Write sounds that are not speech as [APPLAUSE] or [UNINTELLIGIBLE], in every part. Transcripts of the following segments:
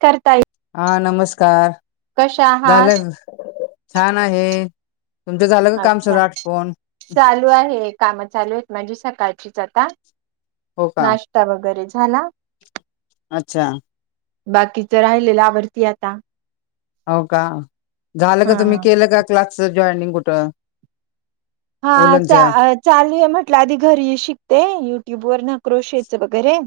करताय हा नमस्कार! कशा आहात? झालं छान आहे तुमचं झालं का काम अच्छा सगळं आटपून? चालूयत म्हणजे सकाळचीच आता हो का नाश्ता वगैरे झाला अच्छा! बाकीच राहिलेलं आवरतीय आता हो का झालं का हा तुम्ही केलं का क्लासच जॉईनिंग कुठं? हा उलनच्या चालू आहे म्हटलं आधी घरी शिकते युट्यूबवरनं क्रोशेच वगैरे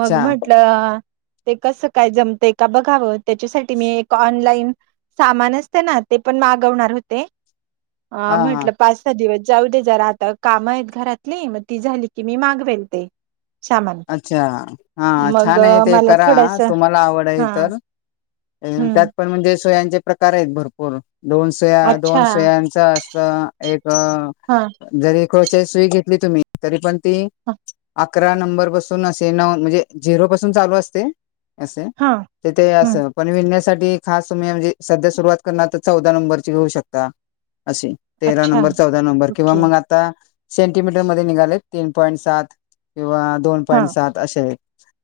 मग म्हंटलं ते कसं काय जमतंय का बघावं त्याच्यासाठी मी एक ऑनलाईन सामान असते ना ते पण मागवणार होते अ हा हा. म्हटलं पाच सहा दिवस जाऊ दे जरा आता काम आहेत घरातली मग ती झाली की मी मागवेल ते सामान अच्छा हा मग छान आहे ते मला करा थोडस तुम्हाला आवड आहे हा तर त्यात हम्म, पण म्हणजे सोयांचे प्रकार आहेत भरपूर दोन सुया अच्छा दोन सुयांचा असत एक हा जरी [UNINTELLIGIBLE] सुई घेतली तुम्ही तरी पण ती हा अकरा नंबर [UNINTELLIGIBLE] म्हणजे झिरो पासून चालू असतंय हा तर ते हम्म, असं पण [UNINTELLIGIBLE] [UNINTELLIGIBLE] खास तुम्ही म्हणजे सध्या सुरुवात करणार तर चौदा नंबरची [UNINTELLIGIBLE] शकता असे तेरा अच्छा नंबर चौदा नंबर किंवा ओके मग आता सेंटीमीटर मध्ये निघाले तीन पॉईंट सात किंवा दोन हा पॉईंट सात असे आहे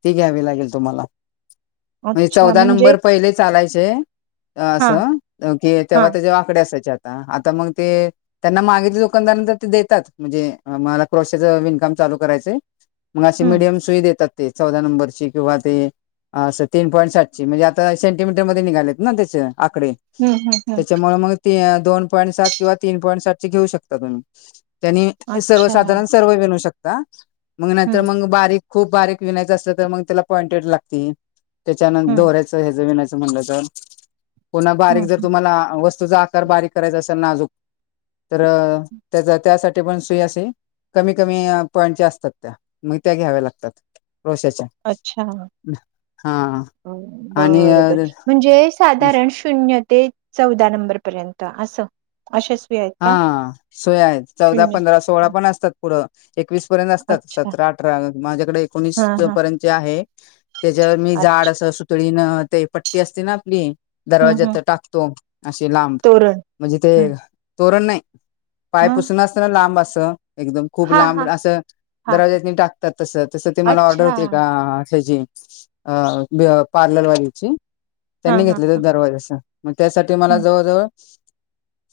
ती घ्यावी लागेल तुम्हाला म्हणजे अच्छा चौदा म्हणजे नंबर पहिले चालायची चे हा असं कि हा तेव्हा त्याच्या वाकडे्या असायच्या आता मग ते त्यांना मागित दुकानदार देतात म्हणजे मला [UNINTELLIGIBLE] विणकाम चालू करायचंय मग अशी हम्म मिडीयम सुई देतात ते चौदा नंबरची किंवा ते असं तीन पॉईंट साठची म्हणजे आता सेंटीमीटर मध्ये निघालेत ना त्याच आकडे हम्म हम्म हम्म त्याच्यामुळे मग ते दोन पॉईंट सात किंवा तीन पॉईंट सात चे घेऊ शकता तुम्ही [UNINTELLIGIBLE] त्यांनी अच्छा सर्वसाधारण हम्म सर्व विनू शकता मग नाहीतर मग बारीक खूप बारीक विनायचं असलं तर मग त्याला पॉइंटेड लागती त्याच्या [UNINTELLIGIBLE] हम्म दोऱ्याचं ह्याचं विणायच [UNINTELLIGIBLE] पुन्हा हम्म बारीक जर हम्म तुम्हाला वस्तूचा आकार बारीक करायचा असेल नाजूक तर त्याचा त्यासाठी पण सुई असे कमी कमी पॉईंटच्या असतात त्या मग त्या घ्याव्या लागतात [UNINTELLIGIBLE] हा आणि बर बर म्हणजे साधारण शून्य ते चौदा नंबर पर्यंत असं [UNINTELLIGIBLE] हा [UNINTELLIGIBLE] चौदा शून्य पंधरा सोळा हं, पण असतात पुढं एकवीस पर्यंत असतात अच्छा सतरा अठरा माझ्याकडे हा एकोणीस हा पर्यंतच्या आहे त्याच्यावर मी [UNINTELLIGIBLE] अच्छा असं सुतळीनं ते पट्टी असते ना आपली हम्म हम्म दरवाज्यात टाकतो असे लांब तोरण म्हणजे ते हम्म तोरण नाही मग पायपुसण असतना लांब असं एकदम खूप हा लांब हा असं हा दरवाज्यात [UNINTELLIGIBLE] टाकतात तस तसं ते मला ऑर्डर अच्छा होते का [UNINTELLIGIBLE] अ पार्लरवालीची हा त्यांनी हा घेतले त हा दरवाजा अस मग त्यासाठी मला हम्म जवळजवळ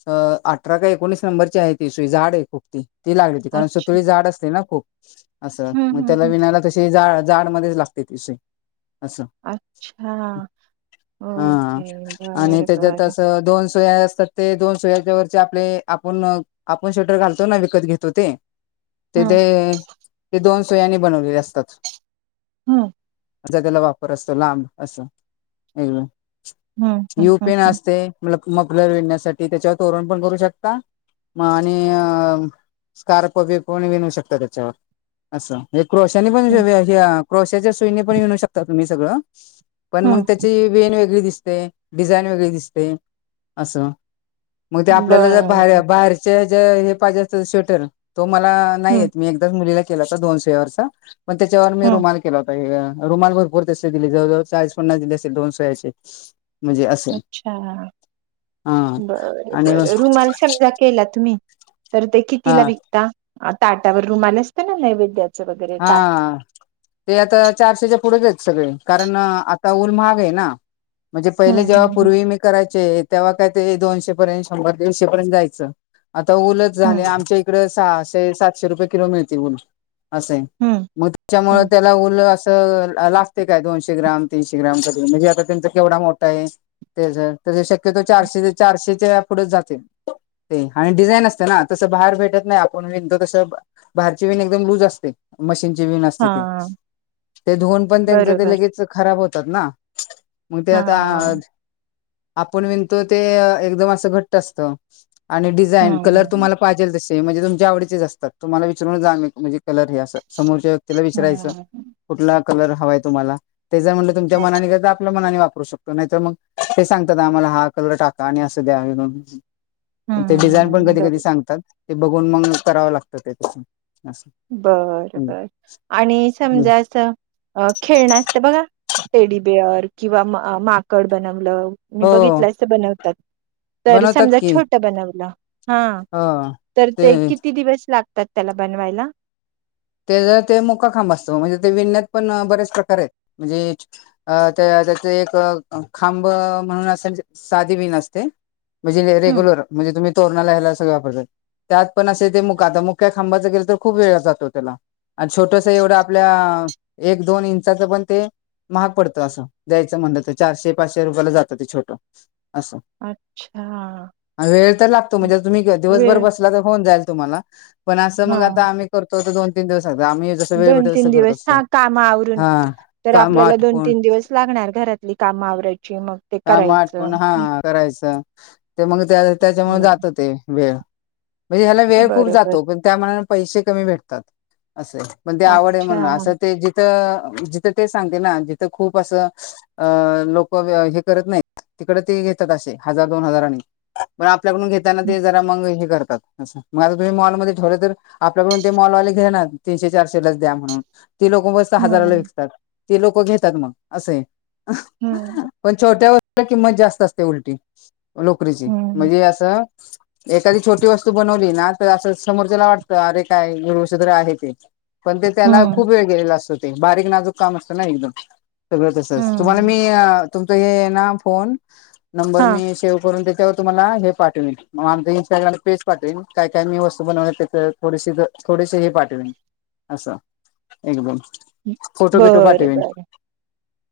अ अठरा ते एकोणीस नंबरची आहे ती सुई जाड आहे खूप ती ती लागली होती कारण अच्छा सुतळी जाड असते ना खूप असं हम्म मग हम्म हम्म त्याला विनायला तशी जा जाड मध्येच लागते ती सुई असं अच्छा हा ओके आणि बरं त्याच्यात बरं अस दोन सुया अस सत ते दोन सोयाच्या वरचे आपले आपण आपण शटर घालतो ना विकत घेतो ते हं तेथे ते दोन सोयानी बनवलेले असतात हम असचा त्याला वापर असतो लांब असं. हं हं यू हं पीन हं असते मफलर विणण्यासाठी त्याच्यावर तोरण पण करू शकता. म आणि स्कार्प बी पण विनू शकत त्याच्यावर असं म्हणजे. क्रोश्याने [UNINTELLIGIBLE] पण हं क्रोशाच्या सुईने पण विनू शकता तुम्ही सगळं. पण मग हं त्याची वेण वेगळी दिसते, डिझाईन वेगळी दिसते असं. मग ते आपल्याला जर बाहेर बरं बाहेरचे जे हे पाहिजे असत स्वेटर. तो मला नाही हं येत मी एकदाच मुलीला केला होता दोनशे वर्ष पण त्याच्यावर मी हं रुमाल केला होता. रुमाल भरपूर तसे दिले जवळजवळ चाळीस, पन्नास दिले असेल दोन सुरांचे. अच्छा हा बर, आणि बर रुमाल समजा केला तुम्ही तर हा तिला विकता ताटावर रूम आला असते ना नैवेद्यात, हा ते आता चारशेच्या पुढेच आहेत. सगळे कारण आता ऊल महाग आहे ना, म्हणजे हं पहिले जेव्हा हं हं पूर्वी मी कराय ते तेव्हा काय ते दोनशे पर्यंत शंभर दीडशे पर्यंत जायचं. आता ऊलच झाले हं आमच्या इकडं सहाशे सातशे रुपये किलो मिळतील ऊल असं आहे हं मग त्याच्यामुळे हं त्याला उल अस लागते काय दोनशे ग्राम तीनशे ग्राम कधी म्हणजे आता त्यांचा केवढा मोठा आहे. ते तर शक्यतो चारशे चारशेच्या पुढेच जातील. ते आणि डिझाईन असतें ना तसं बाहेर भेटत नाही आपण विणतो तस बाहेरची विण एकदम लूज असते. मशीनची विण असते ते हां ते धुऊन पण त्यांच ते बरोबर लगेच खराब होत. ना मग ते आता हां आपण विणतो ते एकदम असं घट्ट असत. आणि डिझाईन कलर हं तुम्हाला पाजेल तसे म्हणजे तुमच्या आवडीचेच असतात. तुम्हाला विचरून जाग म्हणजे, कलर हे समोरच्या व्यक्तीला विचरायचं हं कुठला कलर हवा आहे तुम्हाला. तेचं म्हटलं तुच्या अच्छा मनाने दाखवलं. म वापरू शकतो नाही तर मग, ते सांगतात आम्हाला हा कलर टाका आणि असं द्यावे विणुन ते डिझाईन पण हं कधी बरोबर कधी सांगतात ते बघून मग करावं लागतं ते असं. बर बर आणि समजा असं खेळणं असतं बघा, टेडीबेअर किंवा माकड बनवलं. मी हो बघितलं अस बनवतात तर बनवतात समजा की छोट बनवलं हा हो तर ते किती दिवस लागतात त्याला बनवायला? ते जर ते मुकाखांब असतो म्हणजे ते विणण्यात पण बरेच प्रकार आहेत. म्हणजे त्या, त्यात एक खांब म्हणून अस साधी वीन असते. म्हणजे हं, रेग्युलर म्हणजे तुम्ही तोरणाला हयला सगळे वापरतात. त्यात पण असे ते मुक आता मुख्या खांबाचं केल तर खूप वेळ जातो. त्याला आणि छोटस एवढं आपल्या एक दोन इंचाच पण ते. महाग पडतं असं जायचं म्हणलं तर चारशे पाचशे रुपयाला जातं ते छोटं असं अच्छा. वेळ तर लागतो म्हणजे, तुम्ही दिवसभर वेळ बसला तर होऊन जाईल. तुम्हाला पण अस मग आता आम्ही करतोत दोन तीन दिवस लागतात. आम्ही जसं वेळ दोन भेटेल तीन तसं करत दिवस असतो हा कामावरून हा तर काम आपल्याला दोन आटपून तीन दिवस लागणार घरातली काम आवरायची मग. ते का करायचं. आटपुन हा हं, करायचं ते मग त्या त्याच्यामुळे हं. जात ते वेळ म्हणजे ह्याला वेळ खूप बरोबर जातो पण, त्यामानाने पैसे कमी भेटतात. असं आहे पण ते आवड आहे अच्छा. म्हणून असं ते जिथं, जिथं ते सांगते ना जिथं खूप असं अ लोक करत नाही तिकड ते घेतात असे हजार दोन हजाराने पण आप आपल्याडून घेताना हं, ते जरा मग हे करत मग आता तुम्ही मॉलमध्ये ठेवलं तर आपल्याकडून ते मॉलवाले घेणार तीनशे, चारशे लाच द्या म्हणून. ते लोक मस्त हजाराला हं, विकतात, ते लोकं घेतात मग असं हं. पण छोट्या व किंमत जास्त असते उलटी लोकरीची हं. म्हणजे असं एखादी छोटी वस्तू बनव ना असं समोरच्याला वाटतं अरे काय गुरषध्र आहे ते, पण ते त्याला हम्म खूप वेळ गेलेला असतो, ते बारीक नाजूक काम असतं ना एकदम सगळं तसच तुम्हाला हम्म मी तुमच हे ना फोन नंबर हां. मी सेव करून त्या, त्यावर तुम्हाला हे पाठवन मग आमं इं्स्टाग्राम पेज पाठवेल काय काय मी वस्तू बनवल्यात त्याच थोडीशी थोडेसे हे पाठले असं एकदम फोटो बिटो बरं पाठवेन बरं.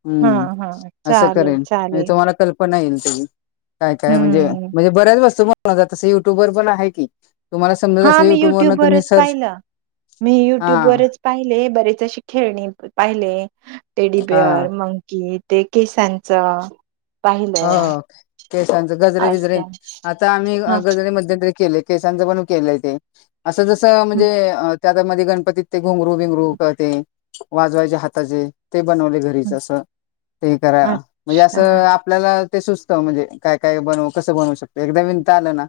हम्म हां हां. असं चालेल करेन चालेल. तुम्हाला क पण येईल काय काय म्हणजे हम्म. म्हणजे बऱ्याच वस्तूत तस युट्युबर पण आहे की तुम्हाला समजत हा असलं मी युट्यूब वरन तुम्ही युट्यूबवरच सर्च पाहिलं मी हा युट्यूब वरच पाहिले बरेचशी खेळणी पाहिले हा टेडीबिअर मंकी ते केसांच हो केशांच गजरे विजरे असं. आता आम्ही हां. गजरे मध्यरी केलयण केय ते असं जस हं म्हणजे त्या त्यामध्ये गणपतीत ते घुंगरू बिंगरू करते वाजवायचे हाताचे ते बनवले घरीच हं. असं ते करा म्हणजे अच्छा. असं आपल्याला ते सुस्त म्हणजे काय काय बनवू कसं बनवू शकत एकदा विनता आलं ना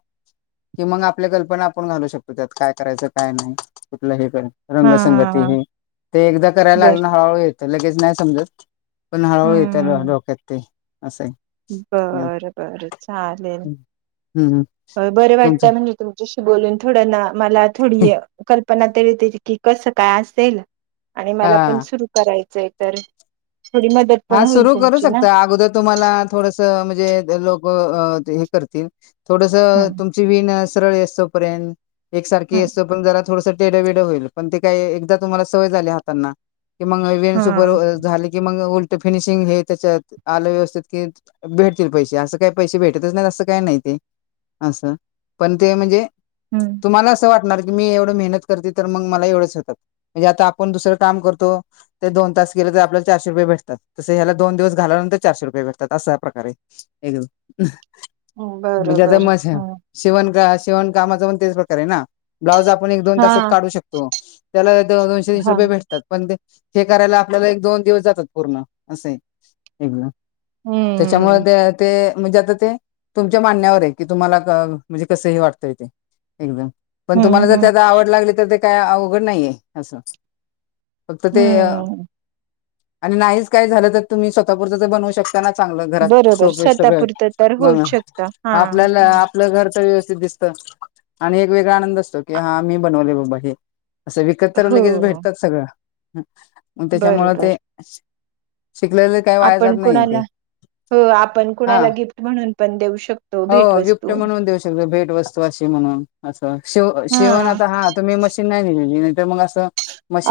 कि मग आपल्या कल्पना आपण घालू शकतो त्यात काय करायचं काय नाही कुठलं हे करायच रंगसंगती हां. हे ते एकदा करायला बरं. लागलं हळूहळू येतं लगेच नाही समजत पण हळूहळू येत डोक्यात ते असं बर बर चालेल हम्म हो बरे वाटत तुमचं म्हणजे तुमच्याशी बोलून थोडं ना मला थोडी कल् पण आता की कस काय असेल आणि हा मला पण सुरू करायचंय तर थोडी मदत पण हा होईल सुरू करू तुमची ना. शकता अगोदर तुम्हाला थोड म्हणे लोक कर थोड हम्म तुम वीणा येईस्तोवर एकसारखी हम्म येस्तोपरयंत तेड वेड होईल पण ते काय एकदा तुम्हाला सवय झाली हाताना की मग विन सुपर हम्म झाले की मग उल फिनिशिंग हे त्याच्यात आलं व्यवस्थेत कि भेटतील पैसे असं काही पैसे भेटतच नाही असं काही नाही ते असं पण ते म्हणजे हम्म तुम्हाला असं वाट होणार की मग आपण एवढे काम करतो तर आपला चारशे रुपये पये भेतात तस ह्याला दोन दिवस घाल्यानंतर चारशे रुपये भेटतात असाा प्रकारे एकम म्हणजे आता बरोबर मस हम्म शिवण शिवण कामाच पण तेच प्रकार आहे ना ब्लाउज आप ण एक दोन हा तासात काढू शकतो त्याला दोनशे तीनशे हा रुपये भेटतात पण ते हे करायला आपल्याला एक दोन दिवस जातात पूर्ण असे एकदा त्याच्यामुळे हम्म ते ते म्हणजे आता ते तुमच्या मानण्यावर आहे की तुम्हाला म्हणजे कसंही वाटतय ते एकदम पण हम्म तुम्हाला जर हम्म त्याता आवड लागली तर ते काय अवघड नाहीय असं फक्त ते हम्म आणि नाहीच काय झालं तर तुम्ही स्वतःपूरतच बनवू शकता त्यांना चांगलं घरात बरोबर सोपे सगळं स्वतःपुरतं तर मग होऊच शकत हा आपल्याला हम्म. आपलं घर तर दिसत आणि एक वेगळा आनंद असतो की हा मी बनवले बाबा हे असं विकत तर हो लगेच भेटतात सगळं मग त्याच्यामुळ बरोबर ते शिकलेले काही वाया जात आपण नाही कुणाला ते हो आपण हा कुणाला गिफ्ट म्हणून पण देऊ शकतो हो गिफ्ट भेटवस्तू म्हणून देऊ शकत भेट वस्तू अशी म्हणून अस शव हा शेवण आता हा तुम्ही मशीन नाहीलेली नाहीर मग असं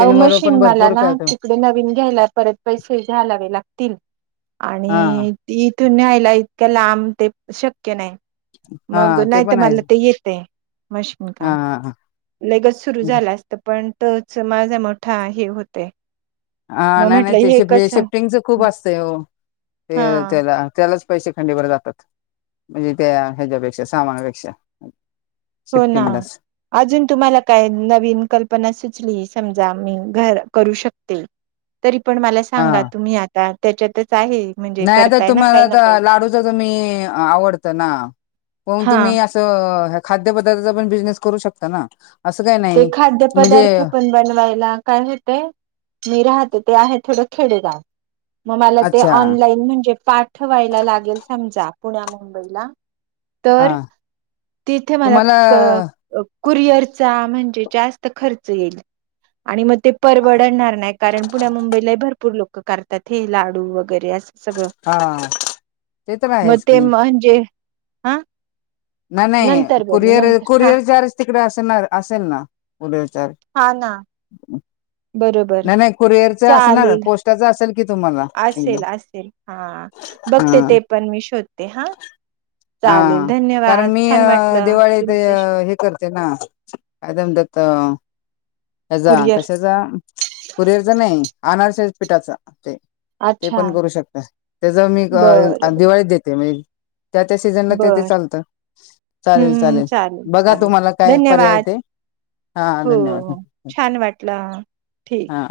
अहो मशीन पण मला भरपूर ना कळत तिकडे नवीन घ्यायला परत पैसे हलावे लागतील हा आणि ती इथून न्यायला इतक्या लांब ते शक्य नाही मग हा ते नाही तर पण आहे मला ते येतय मशीन हा काम हा हा लगच सुरू म्हणजे झालं असत पण तच माझा मोठा हे होतंय. हा नाही नाही ते शि्ट शिफ्टिंगच खूप असतं हो हा ते त्याला त्यालाच, पैसे खंडीवरर जातात म्हणजे त्या ह्याच्यापेक्षा सामानापेक्षा. हो ना शिफ्टिंगलाच अजून तुम्हाला काय नवीन कल्पना सुचलीये. समजा मी घरी करू शकते, तरी पण मला हा सांगा तुम्ही आता त्याच्यात नाही आता तुम्हाला तर लाडूच त मी आवडतं ना. मग हा तुम्ही असं खाद्यपदार्थाचा पण बिझनेस करू शकता ना. असं काही ते नाही खाद्य पदार्थ म्हणजे पण बनवायला काय होतेय, मी राहते ते आहे थोड खेडेगाव मग मला ते अच्छा ऑनलाईन म्हणजे पाठवायला लागेल समजा. पुण्या मुंबईला हा तर तिथे मला तुम्हाला कुरिअरचा म्हणजे जास्त खर्च येईल आणि म. ते परवडणार नाही कारण पुण्या मुंबईला भरपूर लोक करतात हे लाडू वगैरे अस सगळं हा ते तर मग आहेच ते की म्हणजे हा नाही नाही नंतर बोलू कुरिअर नंतर हा कुरिअर जारच तिकडे असणार अस. ना पुढ विचार हा ना बरोबर असणार चालेल. पोस्टाच असेल की तुम्हाला असेल एकदम असेल हा बघते ते पण मी शोधते हा. ह चालेल कारण धन्यवाद मी छान वाटलं दिवाळीत तुमच्याशी हे करते ना अदम द त. याचा कुरिअर कशाचा कुरियर चा नाही आनारशा चा पीठाचा ते. ते अच्छा पण करू शकता त्याचा मी बरं दिवाळीत देते म्हणजे. त्या त्या सीझनला तेथे बर चालतं चालेल हम्म चालेल बघा चालेल तुम्हाला काय पर्याय धन्यवाद ते. हा हो धन्यवाद. हो छान वाटलं. ठीक हा.